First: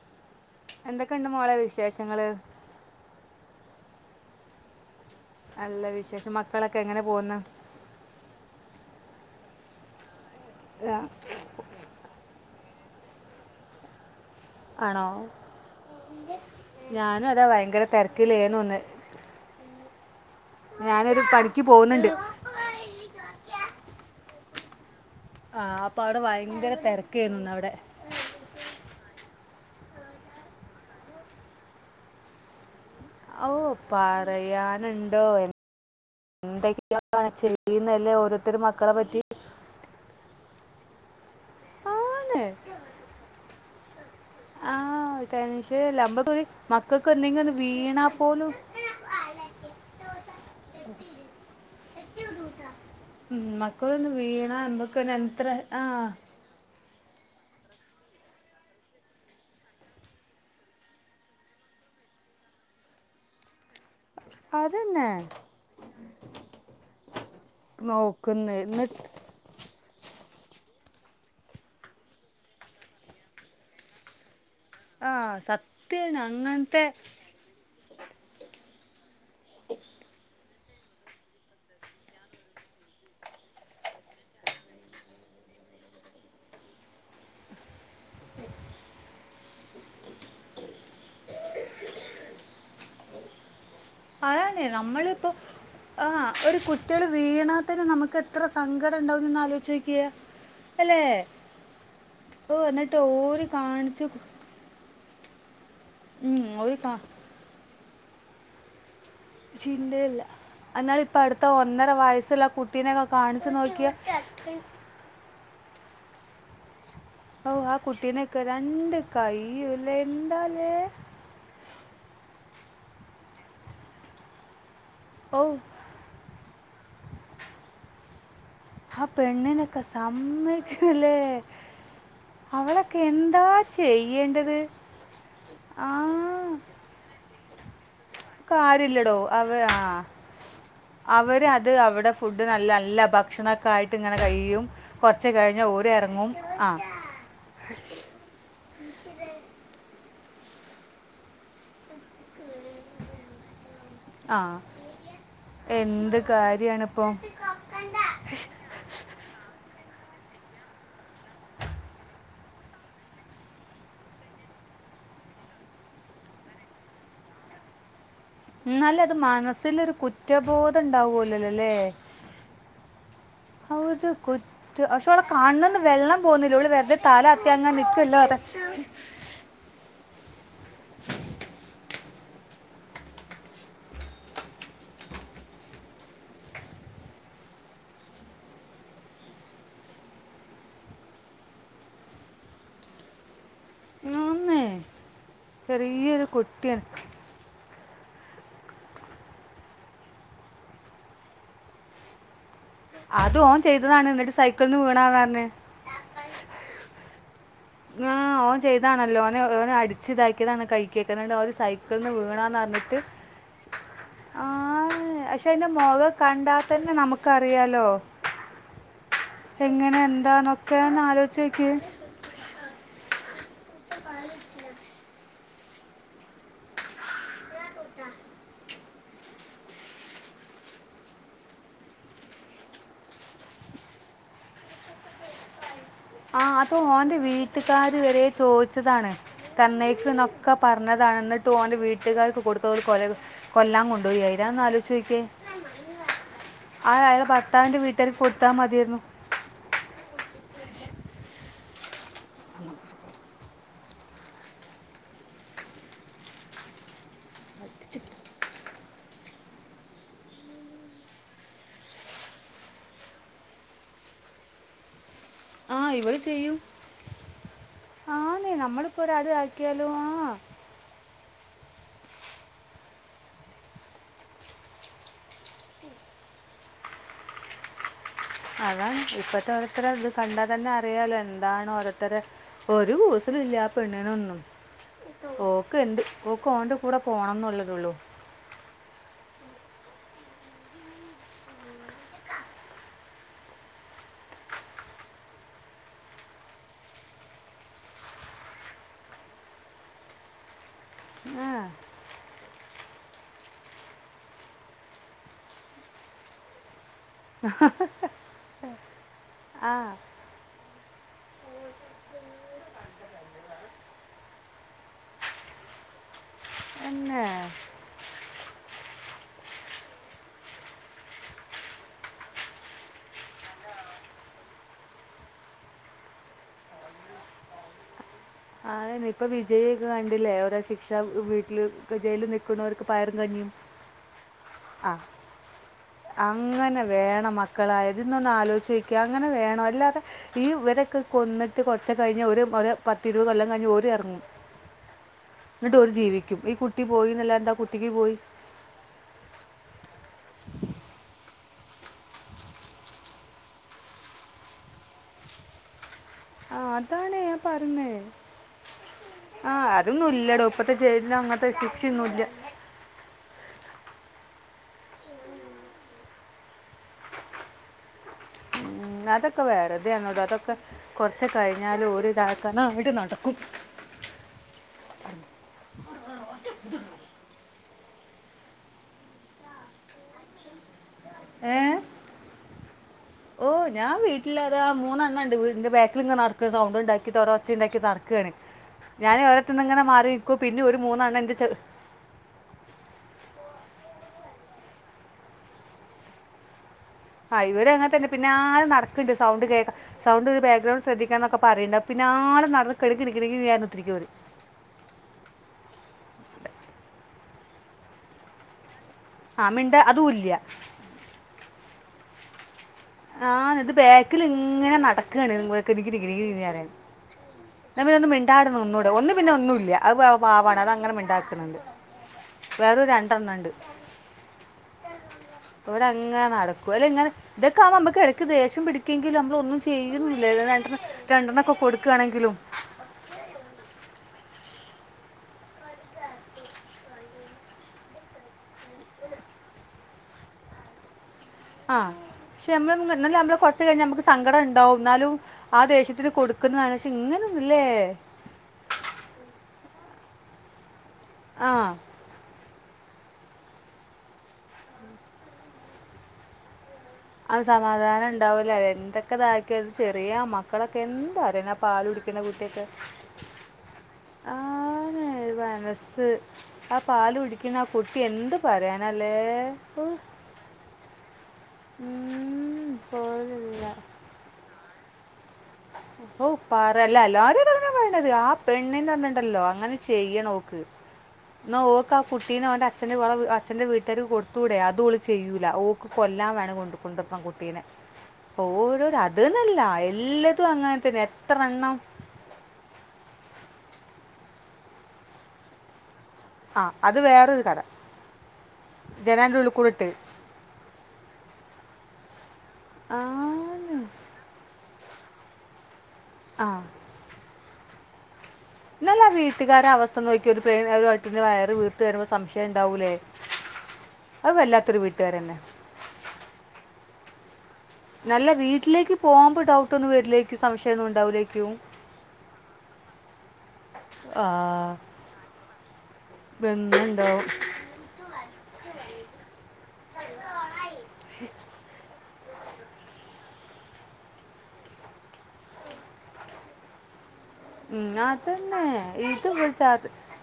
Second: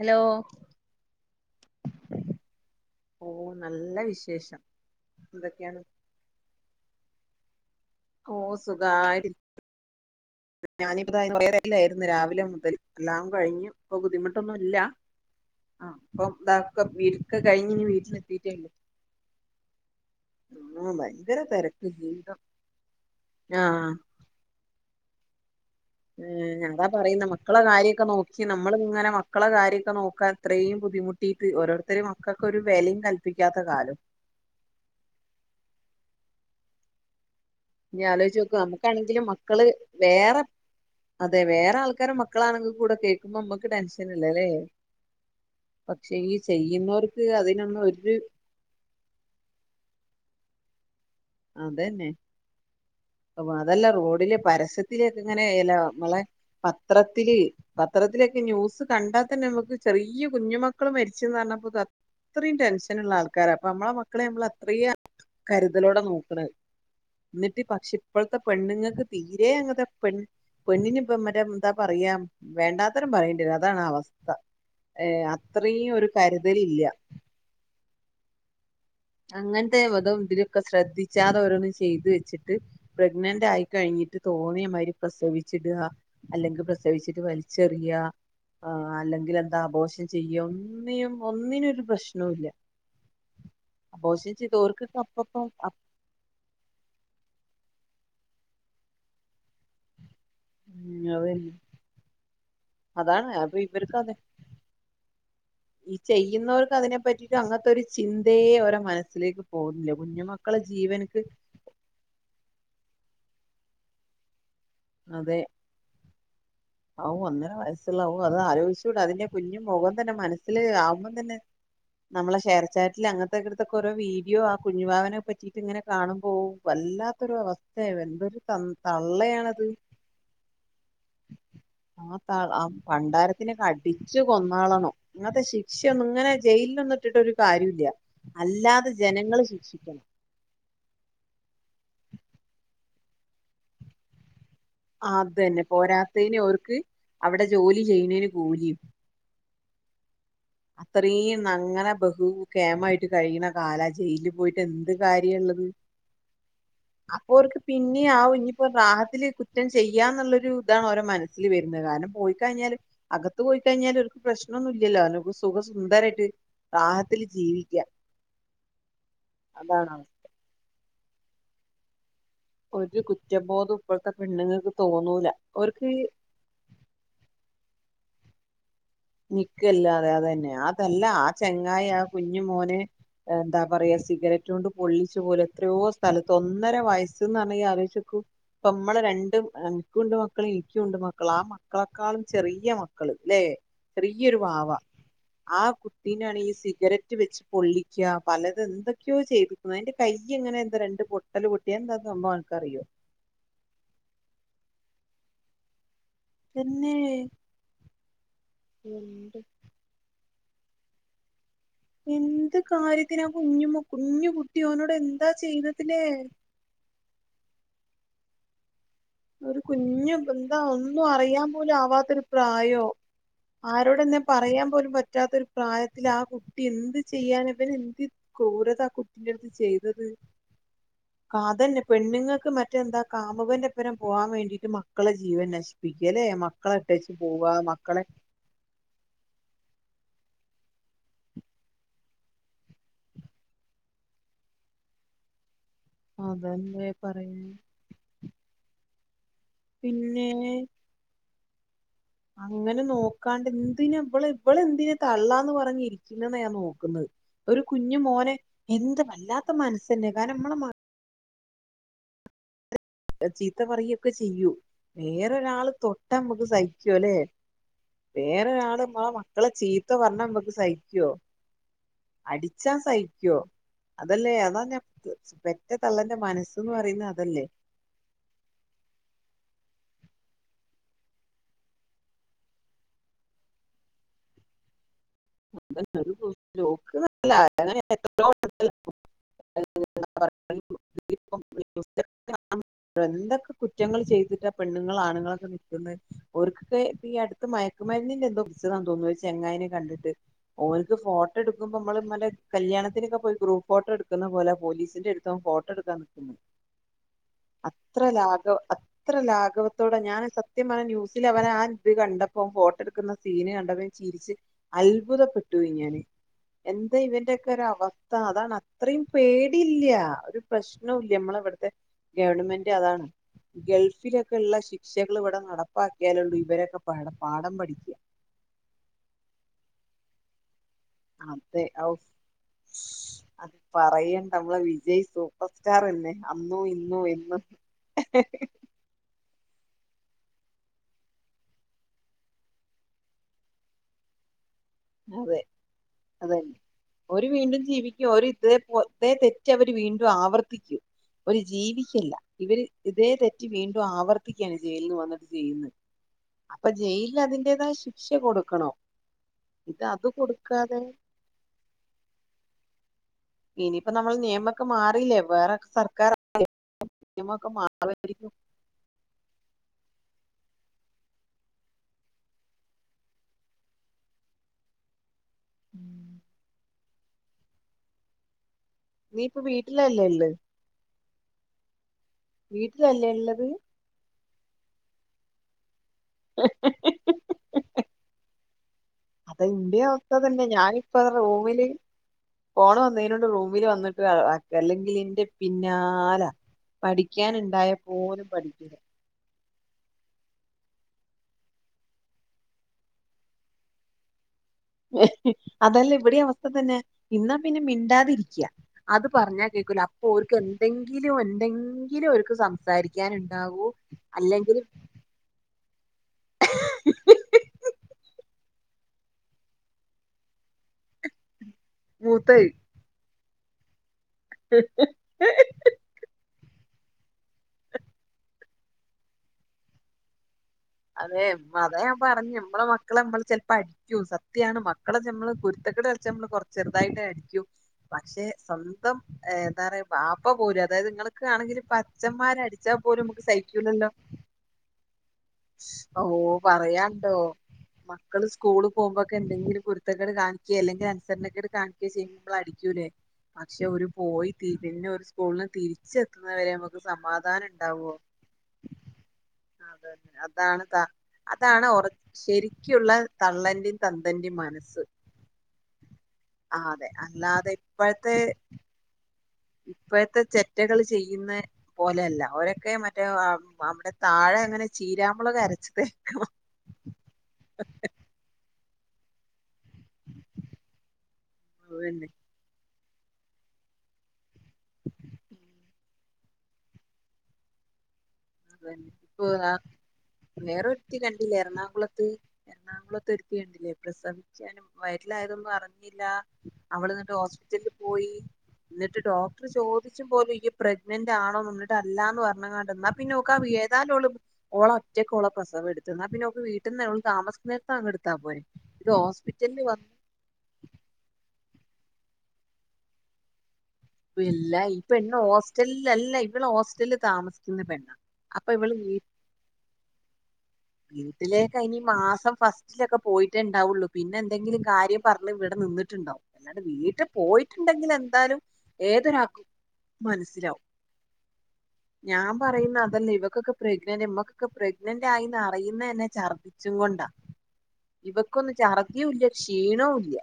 Hello എന്തൊക്കെയെണ്ട് മോളെ വിശേഷങ്ങള് ഓ നല്ല വിശേഷം എന്തൊക്കെയാണ് നല്ല വിശേഷം മക്കളെ ക്കെ എങ്ങനെ പോകുന്ന് ഓ സുഖായിട്ടിരി ആ, ഞാനിപ്പോ [inaudible] രാവിലെ എല്ലാം കഴിഞ്ഞ് ഇപ്പോ ബുദ്ധിമു ട്ടൊന്നു ഇല്ല ആണോ ആ അപ്പം ഇതാക്ക ഞാനും വീക്കെ അതാ കഴിഞ്ഞ് ഭയങ്കര ഇ വീട്ടില് തിരക്കിലേന്നു എത്തിട്ടേള്ള് ഒന്ന് ഇം ഞാനൊരു ഭയങ്കര പണിക്ക് തെരക്ക് പോകുന്നുണ്ട് ജീവിതം ആഹ ആ അപ്പോൾ അവിടെ ആ ഞാ ഭയങ്കര അതാ പറയുന്ന തിരക്കേന്നു മക്കളെ അവിടെ കാര്യമൊക്കെ നോക്കി നമ്മ നമ്മളിങ്ങനെ മക്കളെ കാര്യമൊക്കെ നോക്കാൻ അത്രയും ബുദ്ധിമുട്ടിട്ട് ഓരോരുത്തര് മക്കക്ക് ഒരു വിലയും ഓ കല്പ്പിക്കാത്ത കാലം പറയാനുണ്ടോ എ ശരി നീ ആലോചിച്ച് നോക്ക് നമുക്കാണെങ്കിലും മക്കള് വേറെ അതെ വേറെ ആൾക്കാരെ ആണ് മക്കളാണെങ്കിൽ കൂടെ കേക്കുമ്പോ നമ്മക്ക് ടെൻഷൻ ഇല്ലല്ലേ ടെൻഷനില്ല പക്ഷെ അമ്മക്ക് ഈ മക്കൾക്ക് ചെയ്യുന്നവർക്ക് എന്തെങ്കിലും ഒന്ന് അതിനൊന്നും വീണാ ഒരു പോലും അതന്നെ ഉം, അപ്പൊ അതല്ല മക്കളൊന്ന് റോഡിലെ വീണാ നമുക്ക് പരസ്യത്തിലേക്ക് എത്ര ആ ഇങ്ങനെല്ലമ്മളെ പത്രത്തില് പത്രത്തിലൊക്കെ ന്യൂസ് കണ്ടാൽ തന്നെ നമുക്ക് ചെറിയ കുഞ്ഞ് മക്കള് മരിച്ചെന്ന് പറഞ്ഞപ്പോ അത്രയും ടെൻഷനൊള്ള ആൾക്കാരാ അപ്പ അമ്മളെ മക്ക മക്കളെ നമ്മൾ അത്രയും അതന്നെ കരുതലോടെയാ നോക്കണത് എന്നിട്ട് പക്ഷി ത്തെ നോക്കുന്നു എന്നിട്ട് പെണ്ണുങ്ങക്ക് തീരെ അങ്ങനത്തെ പൊന്നിന് ഇപ്പം മറ്റേ എന്താ പറയാ വേണ്ടാത്തരം പറയേണ്ടിവരും അതാണ് ആ അവസ്ഥ. ആ ഏയ് അത്രയും ഒരു സത്യാണ് കരുതലില്ല. അങ്ങനത്തെ അങ്ങനത്തെ വതോ ഇതിലൊക്കെ ശ്രദ്ധിച്ചാതെ ഓരോന്നും ചെയ്തു വെച്ചിട്ട് പ്രഗ്നന്റ് ആയി കഴിഞ്ഞിട്ട് തോന്നിയ മാതിരി പ്രസവിച്ചിടുക അല്ലെങ്കിൽ പ്രസവിച്ചിട്ട് വലിച്ചെറിയാ അല്ലെങ്കിൽ എന്താ അബോഷം ചെയ്യുക ഒന്നും ഒന്നിനൊരു പ്രശ്നോവില്ല. [unintelligible] നമ്മളിപ്പോ ആഹ് ഒരു കുട്ട്യാൾ വീണ തന്നെ നമക്ക് എത്ര സങ്കടംണ്ടാവും ഇജി ഒന്ന് ആലോചി നോകിയെ അല്ലേ ഓ അതാണ് എന്നിട്ടോര് അപ്പൊ ഇവർക്ക് കാണിച്ചു അതെ ഈ ചെയ്യുന്നവർക്ക് അതിനെ പറ്റീട്ട് അങ്ങനത്തോരു ചിന്തയെ അവര മനസ് ചിന്തയില്ല എന്നാൽ ഇപ്പ അടുത്ത ഒന്നര വയസുള്ള ആ കുട്ടീനെക്ക കാണിച്ചു, നോക്കിയേ അതെ ഹാഹു, ഓ ആ ഒന്നരവയസ്സുള്ള, ഹോ, അത് കുട്ടീനെയൊക്കെ രണ്ട് അലോയിച്ചൂട, അതിന്റെ കൈയില്ല കുഞ്ഞുമൊകം, തന്നെ, മനസ്സില്, എന്താലേ ആകുമ്പം തന്നെ നമ്മളെ [unintelligible] കേട്ടില്ലേ, അങ്ങനെത്തേ, ഇങ്ങനത്തേ ഓരോ വീഡിയോയാ. കുഞ്ഞുവാവകളെ, ഓ പറ്റീട്ട് ഇങ്ങനെ, കാണുമ്പോ വല്ലാത്തൊരു, അവസ്ഥയാ, എന്തൊരു. എന്ത്, ആ തള്ളയാണത്. പെണ്ണിനൊക്കെ സമ്മതിക്കുന്നില്ലേ ആ, തള്ള, ആ, അവളൊക്കെ എന്താ പണ്ടാരത്തിനെക്കെ, അടിച്ചു, കൊന്ന്, ചെയ്യേണ്ടത് കളയണം, ഇങ്ങനെത്തേ ആ ശിക്ഷയൊന്നും, ജയിലിലൊന്നും ഇട്ടിട്ട്ഒന്നും, ഒരു ഒരു, കാര്യവും, ഇല്ലേ. ഒരു കാര്യഇല്ലെടോ, അത്, ആ അവര്, അത്, അവിടെ, ഫുഡ്, നല്ലനല്ല... ‌ ഭക്ഷണക്കയായിട്ട്, ഇങ്ങനെ, കഴിയും. ആ, കുറച്ച് അതന്നെ, കഴിഞ്ഞ് ഓര് ഇറങ്ങും പോരാത്തയിന്, ആ ഓർക്ക്, അവിടെ, ജോലി, ചെയ്യുന്നതിന്, കൂലിയും. അത്തറീം അങ്ങനെ ബഹുകേമായിട്ട് കഴിയണകാല ജയിലില് ആ പോയിട്ട് എന്ത് കാര്യള്ളത്. എന്ത് കാര്യമാണിപ്പോൾ അപ്പൊ അവർക്ക് പിന്നെ ആ ഇനിയിപ്പോ റാഹത്തില് കുറ്റം ചെയ്യാന്നുള്ളൊരു ഇതാണ് ഓരോ മനസ്സിൽ വരുന്നത് കാരണം പോയി കഴിഞ്ഞാല് അകത്ത് പോയി കഴിഞ്ഞാൽ അവർക്ക് പ്രശ്നൊന്നും ഇല്ലല്ലോ. സുഖ സുന്ദരായിട്ട് റാഹത്തില് ജീവിക്ക. എന്നലേ അത് മനസ്സിലൊരു കുറ്റബോ ഇണ്ടാവുമോല്ലല്ലല്ലേ? ഒരു കുറ്റബോധം അവര് ഇപ്പോഴത്തെ കുറ്റ പെണ്ണുങ്ങൾക്ക് പക്ഷെ അവൾടെ തോന്നൂല കണ്ണ്ന്ന് ഓർക്ക് വെള്ളം പോലുല്ല. അവള് വെറുത തല അത്തി അങ്ങെ നിക്കല്ലാതെ. [unintelligible] നിക്കല്ലാതെ അതന്നെ അതല്ലാ ആ ചെങ്ങായി ആ കുഞ്ഞു മോന, എന്താ പറയാ സിഗരറ്റ് കൊണ്ട് പൊള്ളിച്ചു. പോലും എത്രയോ സ്ഥലത്ത് ഒന്നര വയസ്സ്ന്ന് പറഞ്ഞാനീ അലോയിച്ചുനോകൂ ഇപ്പമ്മള് രണ്ട് എനിക്കുണ്ട് മക്കള് നിക്കുണ്ട് മക്കള് ആ മക്കളെക്കാളും ചെറിയ മക്കള് ല്ലെ. ചെറിയൊരു ഒന്നേ വാവ. ആ ചെറിയൊരു കുട്ടീനാണ് ഈ കുട്ടിയാണ് സിഗരറ്റ് വെച്ച് പൊള്ളി. പലത് എന്തൊക്കെയോ, ചെയ്തിക്കുന്നത്, അതിന്റെ കൈ, ഇങ്ങനെ, എന്താ, രണ്ട് പൊട്ടല്, പൊട്ടിയ, എന്താ, സം- ഭവാന്ന്, നിക്കറിയോ? അത് ഓൻ ചെയ്തതാണ്. എന്നിട്ട് സൈക്കിളിന്ന് വീണാന്ന് പറഞ്ഞ്. പിന്നെ ഓൻ ചെയ്താണല്ലോ ഓന ഓന അടിച്ച് ഇതാ [unintelligible] സൈക്കിള്ന്ന് എന്ത് വീണാന്ന്റഞ്ഞിട്ട് കാര്യത്തിന് ആ കുഞ്ഞു കുഞ്ഞു ആ കുട്ടി ഓനോട് എന്താ പക്ഷേ അതിന്റെ ചെയ്തത് ല്ലേ മുഖം കണ്ടാത്തന്നെ നമുക്ക് അറിയാലോ. ഒരു കുഞ്ഞു എന്താ ഒന്ന് ഒന്നും ആലോചിച്ച് അറിയാൻ നോക്ക് പോലും ആവാത്തൊരു പ്രായോ. ആരോടന്നെ പറയാൻ പോലും പറ്റാത്ത ഒരു പ്രായത്തില് ആ കുട്ടി എന്ത് ചെയ്യാന പിന്നെ എന്ത് ക്രൂരത ആ കുട്ടിനടുത്തു ചെയ്തത്. അതന്നെ പെണ്ണുങ്ങൾക്ക് മറ്റെന്താ കാമകന്റെ ഒപ്പരം പോകാൻ മേണ്ടിട്ട് മക്കളെ ജീവൻ നശിപ്പിക്കും. അപ്പൊ ഓന്റെ വീട്ട്കാര് വരെ ചോയ്ച്ചതാണ് തന്നേക്ക് ക്കൊ പറഞ്ഞതാണ് ന്നിട്ടും ഓന്റെ വീട്ട്കാർക് കൊടുത്തത്ആണ് കൊല്ലാൻ കൊണ്ടോയി അയിനെ അയ്ഒന്ന് അലോചോക്കിയെ അതല്ലേ അത് അയാളെ പറയാ ഭർത്താവിന്റെ വീട്ട്ർ ക്ക്‌ കൊടുത്ത മതിയായിരുന്നു പിന്നെ അങ്ങന നോക്കാണ്ട് പിന്നെ ഇവള് ഇവള് എന്തിനാ തള്ളാന് പറഞ്ഞിരിക്കുന്നു നോക്കുന്നത് ഒരു കുഞ്ഞുമോനെ എന്ത് വല്ലാത്ത മനസ്സിനെ ചീത്ത പറ യൊക്കെ ചെയ്യും [unintelligible] ഒരാൾ ആ ഇവൾ തൊട്ടാൽ നമ്മക്ക് ചെയ്യും സഹിക്കോല്ലേ ആന്നേ നമ്മളിപ്പോൾ വേറൊരാൾനമ്മളെ ഒരാൾ മക്കളെ ചീത്ത ആക്കിയാലോ പറഞ്ഞാൽ ആ നമക്ക് സഹിക്കോ അടിച്ചാ ഞാൻ സഹിക്കും അതല്ലേ അതാ ഞാൻ സ് പെറ്റ തള്ളൻ്റെ മനസ്സ്ന്ന് പറഞ്ഞാ അതല്ലേ അതാണ് ഇപ്പത്തെ ഓരോത്തരെ ഇത് കണ്ടാ തന്നെ അറിയാലോ എന്താണ് ഓരോരുത്തരെ ഒരു കൂസലും ഇല്ലാ ആ പെണ്ണിനൊന്നും ഓക്ക് എന്ത് ഓക്ക് [inaudible] ഓൻ്റെ കൂടെ പോകണം എന്നുള്ളതുള്ളൂ [inaudible] [inaudible] [unintelligible] എന്തൊക്കെ കുറ്റങ്ങൾ ചെയ്തിട്ടാ പെണ്ണുങ്ങള് ആണുങ്ങളൊക്കെ നിക്ക്ന്നേ ഓര്ക്കൊക്കെ ഇപ്പ ഈ അടുത്ത് മയക്കുമരുന്നിന്റെ എന്തോ പിടിച്ചതാന്ന് തോന്നുന്നു ഒരു ചെങ്ങായിനെ കണ്ടിട്ട്. ഓലിക്ക് ഫോട്ടോ ആ എടുക്കുമ്പോ ഇമ്മള് കല്യാണത്തിനൊക്കെ പോയി ഗ്രൂപ്പ് ഫോട്ടോ എടുക്കുന്ന പോലാ പോലീസിന്റെ എടുത്ത് ഓൻ ഫോട്ടോ എടുക്കാൻ നിക്ക്ന്നേ അത്ര ലാഘ് ലോ അ അത്ര ആ ലാഘവത്തോടെ ഞാന സ സത്യം പർന ന്യൂസിൽ അവൻ ആ ഇത് കണ്ടപ്പോ ഫോട്ടോ എടുക്കുന്ന സീന് കണ്ടപ്പോ ചിരിച്ച് അൽ അത്ഭുതപ്പെട്ടു പോയി ഞാന് എന്താ എന്നെ ഇവന്റെയൊക്കെ ഒരു അവസ്ഥ അതാണ് അത്രയും പേടിയില്ല ഒരു പ്രശ്നോല്ല ഇമ്മളെ ഇവിടുത്തെ ഗവൺമെന്റ് അതാണ് ഗൾഫിലൊക്കെ ഇള്ള ശിക്ഷകള് ഇവിടെ നടപ്പാക്കിയാലൊള്ളൂ ഇവരൊക്കെ പാ പാഠം പഠിക്കാ അതന്നെ ഇപ്പ വിജയി ഒക്കെ കണ്ടില്ലേ ഓരോ സി പക്ഷ വീട്ടിൽ അതെ ഔ ജയില നക്കുന്നവർക്ക് പയറും കഞ്ഞിയും അത് പറയണ്ട നമ്മളെ ആ വിജയ് സൂപ്പർ സ്റ്റാർ തന്നെ അന്നും അങ്ങനെ ഇന്നും വേണം എന്നും മക്കളായതിന്നൊന്ന് ആലോചോക്ക അങ്ങനെ വേണ അല്ലാതെ ഈ ഇവരൊക്കെ കൊന്നിട്ട് കൊറച്ച് കഴിഞ്ഞാ ഒരു ഒര് പത്തിരുപത് കൊല്ലം ഞ്ഞ് ഓര് എറങ്ങും അതെ അതല്ലെ പോയി ഒരു എന്നല്ലാണ്ട് ആ വീണ്ടും കുട്ടിക്ക് ജീവിക്കും പോയി ഒരു ഇതതേ തെ തെറ്റ് അവര് വീണ്ടും ആവർത്തിക്കും ഓല് ജീവിക്കല്ല ഇവര് ഇതേ തെറ്റ് വീണ്ടും ആവർത്തിക്കയാണ് ജയിൽന്ന് വന്നിട്ട് ചെയ്ന്നേ ആ അപ്പൊ അതാണ് ജയിൽന്ന് ഞാൻ അതിന്റേതായ പറഞ്ഞേ ശിക്ഷ കൊടുക്കണം. ആ ഇത് അത് അതൊന്നും ഇല്ലടോ ഇപ്പത്തെ കൊടുക്കാതെ ചേലിൽ അങ്ങനത്തെ ശിക്ഷയൊന്നുംല്ല ഇനിയിപ്പോ നമ്മൾ നിയമൊക്കെ മാറിയില്ലേ വേറെ സർക്കാർ നിയമൊക്കെ മാറരിക്കും ഉം അതൊക്കെ വേറെതെയാണെടോ, അതൊക്കെ കൊറച്ച് കഴിഞ്ഞാല് ഓരി [unintelligible] നടക്കും. ഉം നീ ഇപ്പൊ വീട്ടിലല്ലേ ഇള്ളേ ഏ വീട്ടിലല്ലേ ഇള്ള് ണ്ട് വീട്ടിൻ്റെ ബാക്ക് ഇ നടക്ക സൗണ്ട് ഉണ്ടാക്കിട്ട്ഓരോ ഒച്ച ഉണ്ടാക്കി നടക്കാണ് ഞാൻ അത് ഓരോത്തന്ന് എന്റെ ഇങ്ങെ മാറി അവസ്ഥ നിക്കും തന്നെ പിന്നെ ഒരു ഞാനിപ്പ മൂന്നണ്ണം എന്റെ ചെ റൂമില് ഫോണ് വന്നതിനോണ്ട് റൂമിൽ വന്നിട്ട് അല്ലെങ്കിൽ ഇന്റെ പിന്നാലാ അ ഇവര് അങ്ങനെ തന്നെ പിന്നാലെ നട്ക്കണ്ട് സൗണ്ട് കേ സൗണ്ട് ഒരു ബാക്ക്ഗ്രൗണ്ട് ശ്രദ്ധിക്കണന്നൊക്കെ പറയണ്ട് പിന്നാലെ നടന്ന് കെട്കിടിക്കിണി പറഞ്ഞ് കുത്തിരിക്കോര് അതല്ല ഇവിടെ അവസ്ഥ തന്നെ ഇന്നാ പിന്നെ മിണ്ടാതിരിക്ക്യാ അത് പറഞ്ഞാ അമിണ്ട കേക്കൂല അപ്പൊ അതും ഓൽക്ക് ഇല്ല എന്തെങ്കിലും എന്തെങ്കിലും ഒര് ക്സം ആഹ് ഇത് ബാക്കിൽ ഇങ്ങനെ നടക്കാണ് കിണി കിണിന്ന് പറയാൻ ന്നാ പിന്നെ ഒന്നും മിണ്ടാതെ ആടെ നിന്നൂടെ ഒന്ന് പിന്നെ ഒന്നും ഇല്ല അത് പാവാണ് അത് അങ്ങനെ മിണ്ടാക്കണണ്ട് മൂത്തയെ [unintelligible] ഒരരങ്ങനെ നട ഓല് ഇങ്ങനെ ഇതകാകുമ്പോ നമക്ക് ഇടക്ക് ദേഷ്യം പിടിക്കെങ്കിലും നമ്മൾ ഒന്നും ചെയ്യോന്നും ഇല്ലല്ലോ അതെ അതെ ഞാൻ പറഞ്ഞ നമ്മളെ മക്ക മക്കളെ നമ്മൾ ചിലപ്പോ അടിക്കും സത്യണ് മക്കളെ നമ്മള് കുരുത്തക്കേട് കാണിച്ചാൽ നമ്മൾ കുറച്ച് ചെറുതായിട്ട് അടിക്കും പക്ഷെ സ്വന്തം എന്താ പറയ ബാപ്പ പോലും അതായത് നിങ്ങൾ ആഹ് ക്ഷെ നമുക്ക് [unintelligible] കുറച്ച കഴിഞ്ഞാൽ സങ്കടം ഇണ്ടാകും ഇന്നാലും അവു പറയാണ് ണ്ടോ മക്കൾ സ്കൂൾ പോവുമ്പോ കെ എതെങ്കിലും കുര്ത്തക്കെട് കാണിക്കേ അല്ലെങ്കിൽ എന്തെങ്കിലും ആ കാണിക്കേ ചെയ്യുമ്പോളായിരിക്കും റ്റൂലെ പക്ഷെ ഓല് തിരിഞ്ഞ് സ്‌കൂളന്ന് തിരിച് എത്തുന്ന വരെ അത് സമാധാനം ഉണ്ടാകുല എന്തൊക്കെ താക്കിയാലും ഒരു ചെറീ അതന്നെ യ അതാണ് ത മക്കളൊക്കെ എന്ത് അറിണ് അതാണ് ഒറ പാൽകുടിക്കുന്ന കുട്ടിയൊക്ക ശരിക്കുള്ള തള്ളന്റെയും തന്തന്റെയും ആഹാ മനസ്സ് ന്ന് ആ അതെ പാൽ അല്ലാതെ കുടിക്കുന്ന കുട്ടിയെക്കെ ഇപ്പോഴത്തെ എന്ത് പറയാനാല്ലേ ഇപ്പോഴത്തെ ചെറ്റകൾ ചെയ്യുന്ന ഓലെ അല്ല ഉം, ഓലെക്കെ മറ്റേ പോലില്ല അവിടെ തായേ ചീരാമുളകരച്ച് ഹാവു പറയാണ്ടോ എല്ലാരും അതന്നെ പറയണത് ആ പെണ്ണിന്റെ അത്ണ്ടല്ലോ ചെയ്യണം ഓൾക് ന്നാ ഓൾക്ക് ആ അതന്നെ കുട്ടിനെ അച്ഛൻ [unintelligible] അച്ഛൻന്റെ വീട്ടാർക്ക് കൊട് ത്തുടെ അത് ഓൾ ചെയ്യൂല ഓൾക് കൊല്ലാൻ വേണം കൊണ്ടൊന്നത് കുട്ടീനെ ഓരോര് അത്ന്നല്ല എല്ല വേറെ ഒര്ത്തി കണ്ടില്ലേ എറണാകുളത്ത് ജ്ജ് കേട്ടിലെ പ്രസവിച്ചണെന്റെ മുമ്പ് വയറ്റിലായതൊന്നും അറിഞ്ഞി ട്ടില്ലാ ന്ന് ആ അവൾ അത് ന്നട്ട് വേറൊരു കഥ ഹോസ്പിറ്റലിൽ പോയി ന്നട്ട് ജനാൻ്റെ ഡോക്ടർ ഉള്ളിൽ കൂടെ ഇട്ട് ചോദിച്ചു പോലും യ്യ് പ്രഗ്നെന്റ് ആണോന്നും ന്നട്ട് അറിഞ്ഞില്ല ല്ലാ ന്ന് പറഞ്ഞകാണ്ട് പിന്നെ ഓൾക് [unintelligible] ആന്ന്. ഏതായാലും ഓൾ ഓൾ ഒറ്റക്ക് ഓളെ പ്രസവം എടുത്തു ന്നാ പിന്നെ ഓൾക് ആ വീട്ട്ന്നെ ഓൾ താമസം എന്നിട്ടങ്ങടുത്താ പോരെ ഇത് ഇന്നല ആ ഹോസ്പിറ്റലിൽ വീട്ടുകാരെ വന്ന് അവസ്ഥ നോക്കി ഒരു പ്രേ വട്ടിന്റെ വയറ് വീർ തേറുംമ്പം സംശയിണ്ടാവൂല്ലേ ഇല്ല ഈ പെണ്ണ് ഹോസ്റ്റൽ അല്ല ഇവള് ഹോസ്റ്റലിൽ താമസിക്ക നല്ല വീട്ടിലേക്ക് പോകുമ്പോ ഡൗട്ട് ഒന്നും വെരിലേക്കും സംശയം വീട്ടിലേക്കയ്ന് മാസം ഫസ്റ്റിലൊക്കെ പോയിട്ടേണ്ടാവുള്ളു പിന്നെ ആ എന്തെങ്കിലും കാര്യം പറഞ്ഞ് ഇവിടെ നിന്ന് ണ്ടാവും അല്ലാണ്ട് വീട്ടിൽ വെന്നുണ്ടാവും പോയിട്ടുണ്ടെങ്കിൽ എന്താലും ഏതൊരാക്കും മനസ്സിലാവും ഞാൻ പറയുന്ന അതല്ലേ ഇവക്കൊക്കെ പ്രെഗ്നന്റ് ഇമ്മക്കൊക്കെ പ്രെഗ്നന്റ് ആയിന്ന അയ്ന്നന്നെ ഛർദ്ദിച്ചും കൊണ്ടാ ഉം, ഇവക്കൊന്നും അതന്നെ ചർതിയുല്ല ഇത് വിളിച്ചാൽ ക്ഷീണവുല്ല.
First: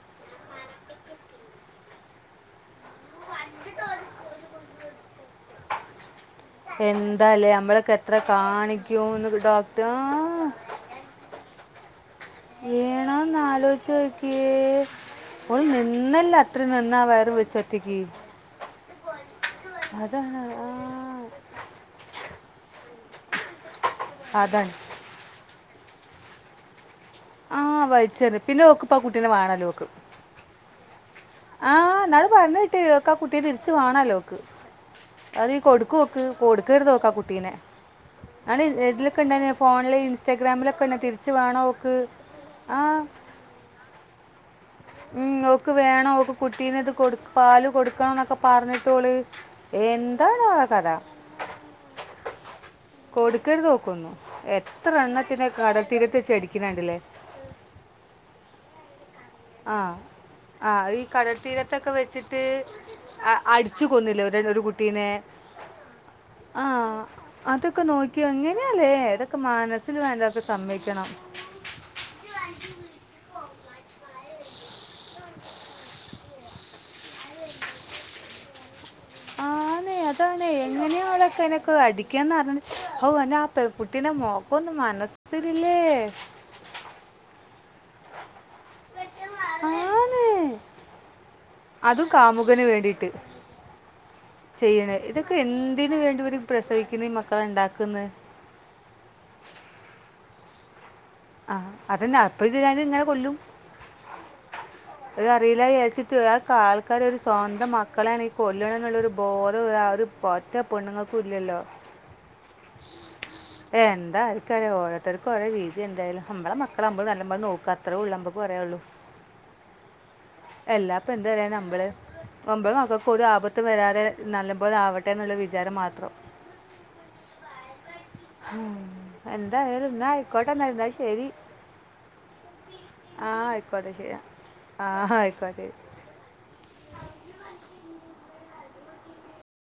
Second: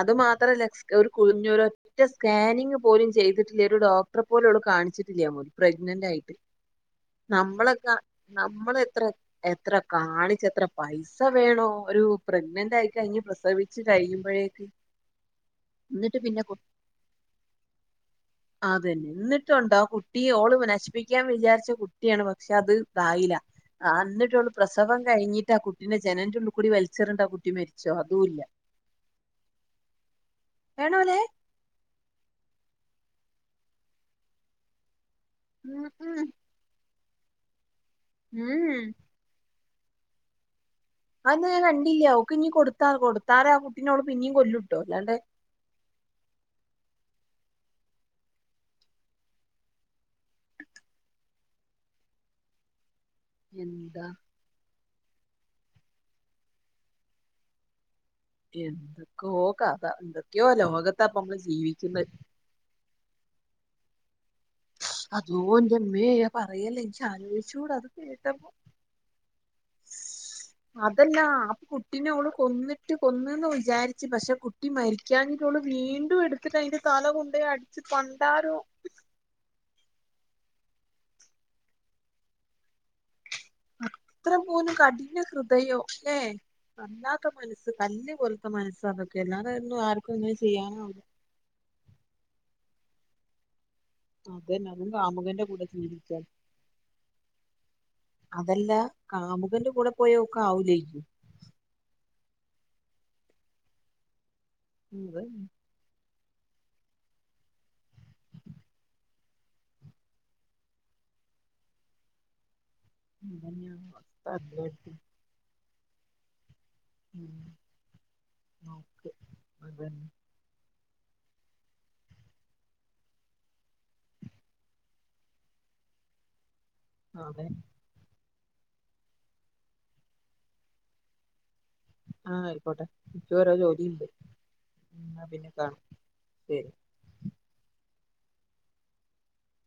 അത് മാത്രല്ല ഒരൊറ്റ സ്കാനിങ് പോലും ചെയ്തിട്ടില്ല ഒരു ഡോക്ടറെ പോലും ഓള് കാണിച്ചിട്ടില്ല പ്രഗ്നന്റായിട്ട്. എന്താലേ നമ്മളക്ക എത്ര നമ്മള് എത്ര കാണിക്കും എന്ന് എത്ര ഡോക്ടർ കാണിച്ച എത്ര പൈസ വേണോ ഒരു പ്രഗ്നന്റ് ആയി കഴിഞ്ഞ് ഏണോന്ന് പ്രസവിച്ച് ആലോയിച്ചോക്കി കഴിയുമ്പോഴേക്ക് ഓള് എന്നിട്ട് നിന്നല്ല പിന്നെ അത്ര നിന്നാ വയറ് വെച്ചൊറ്റക്ക്. അതന്നെ ന്നി പുണ്ടോ കുട്ടി ഓള് ആ നശിപ്പിക്കാൻ വിചാരിച്ച കുട്ടിയാണ് മ പക്ഷെ അത് കായില്ല ആന്നിട്ടുള്ള അതാണ് പ്രസവം കഴിഞ്ഞി ആ കുട്ടിനെ ജനലിന്റുളളി കുടി വലിച്ച് ആഹ് വയിച്ചെര് പിന്നെ ഓക്ക് ഇപ്പ ആ കുട്ടീനെ വേണാലോക്ക്. വേണോലെ ആഹ് എന്നാള് പറഞ്ഞ കേട്ട് ആ കുട്ടിയെ തിരിച്ചു വേണല്ലോക്ക് അതീ ഉം കൊടുക്കോക്ക് ഉം കൊടുക്കരുതോക്ക് ആ കുട്ടി പിന്നെ ആ ഉം ഏതിലൊക്കെ ഇണ്ടാര് ഫോൺ ല ഇൻസ്റ്റാഗ്രാം ല ആ ഞാ കണ്ടില്ല അവക്ക് ഇനി ആ കൊടുത്താ കൊടുത്താറ ആ കുട്ടിനോട് പിന്നീം കൊല്ലും. ഉം ഓക്ക് വേണം ഓക്ക് കുട്ടീന ഇത് കൊടുക്കു പാല് കൊടുക്കണം ന്നൊക്ക പറഞ്ഞിട്ടോള് എന്താണ് ആഹ് കഥ കൊടുക്കരുത് ഓക് എന്താ ഒന്നും ഏ എത്ര എണ്ണത്തിനെ കട തീരത്ത് വെച്ച് അടിക്കണ കണ്ടില്ലേ ഉ [unintelligible] ആഹ് ആ ഈ ഇപ്പൊ നമ്മള് കടൽത്തീരത്തൊക്കെ ജീവിക്കുന്നത് വെച്ചിട്ട് അടി ച്ച്കൊന്നില്ലേ. ഒരു കുട്ടീനെ അതോ എന്റെമ്മേ ആ പറയല്ലേ എനിക്ക് ആലോചിച്ചൂട അതൊക്കെ നോക്കി എങ്ങനെയല്ലേ അതൊക്കെ മാന അതല്ലാ അപ്പൊ കുട്ടിനെ അവള് കൊന്നിട്ട് കൊന്നന്ന് വിചാരിച്ച പക്ഷെ കുട്ടി മരിക്കാനഞ്ഞിട്ടുള്ളൂ വീണ്ടും എടുത്തിട്ട് അതിന്റെ തല കൊണ്ട അടിച്ചു പണ്ടാരോ ആനെ അതാണ് എങ്ങനെയ ആളൊക്കെ എനക്ക് അടിക്കാന്ന് പററ ഓ പെൺകുട്ടീനെ അത്രം പോലും മോക്കൊന്നും കഠിന ഹൃദയോ മനസ്സിലില്ലേ ഏലേ വല്ലാത്ത മനസ്സ് കല്ല് പോലത്തെ മനസാ എല്ലാായിരുന്നു ആർക്കും ആണ് എങ്ങനെ ചെയ്യാനാവില്ല. ട്ട്- അതന്നെ അതും കാമുകന്റെ കൂടെ വേണ്ടി ജീവിക്കാൻ. ഇവര് പ്രസവിക്കുന്ന ഈ മക്കളെ ഉണ്ടാക്കുന്നത് അതല്ല കാമുകന്റെ കൂടെ പോയോ ക്കാവൂലേക്കും ആഹ് അതന്നെ അപ്പം ചെയ്താലും ഇങ്ങനെ കൊല്ലും. അത് അറിയില്ലായാച്ചി റ്റ് അ ഒക്കെ ആൾക്കാര് ഒരു സ്വന്തം മക്കളേണ് ഈ കൊല്ല്ണേന്നുള്ളരു ബോധം ആ ഒരു ഒറ്റ പെണ്ണുങ്ങൾക്കൂം ഇല്ലല്ലോ. അതന്നെയാണ് എന്താ അവസ്ഥ ആർക്കറിയാ എല്ലായിടത്തും ഓരോരുത്തർക്ക് ഓരോ രീ തി. എന്തായാലും നമ്മളെ മക്ക ളെ നമ്മള് ഉം നല്ലംമ്പോലെ നോക്കാ അത്രേയൊള്ളൂ നമക്ക് പറയാനുള്ളൂ. നോക്ക് അതന്നെ എല്ലാ പ്പ് എന്ത് പറയാനാ മ്പള്. നമ്പളെ മക്കൾക്ക് ഒരാപത്തും വരാതെ നല്ലം പോലെ ആവട്ടെ എന്നുള്ള വിചാരം മാത്രം. അതെ എന്തായാലും ഇന്നാ ആയിക്കോട്ടെന്നാല് ന്നാ ശരി. ആഹ് ആയിക്കോട്ടെ ഇച്ച് ആ കൊറെ ആയിക്കോട്ടെ ജോലിണ്ട്. ശരി ആ എന്നാ പിന്നെ ആയിക്കോട്ടെ കാണാം ശരി.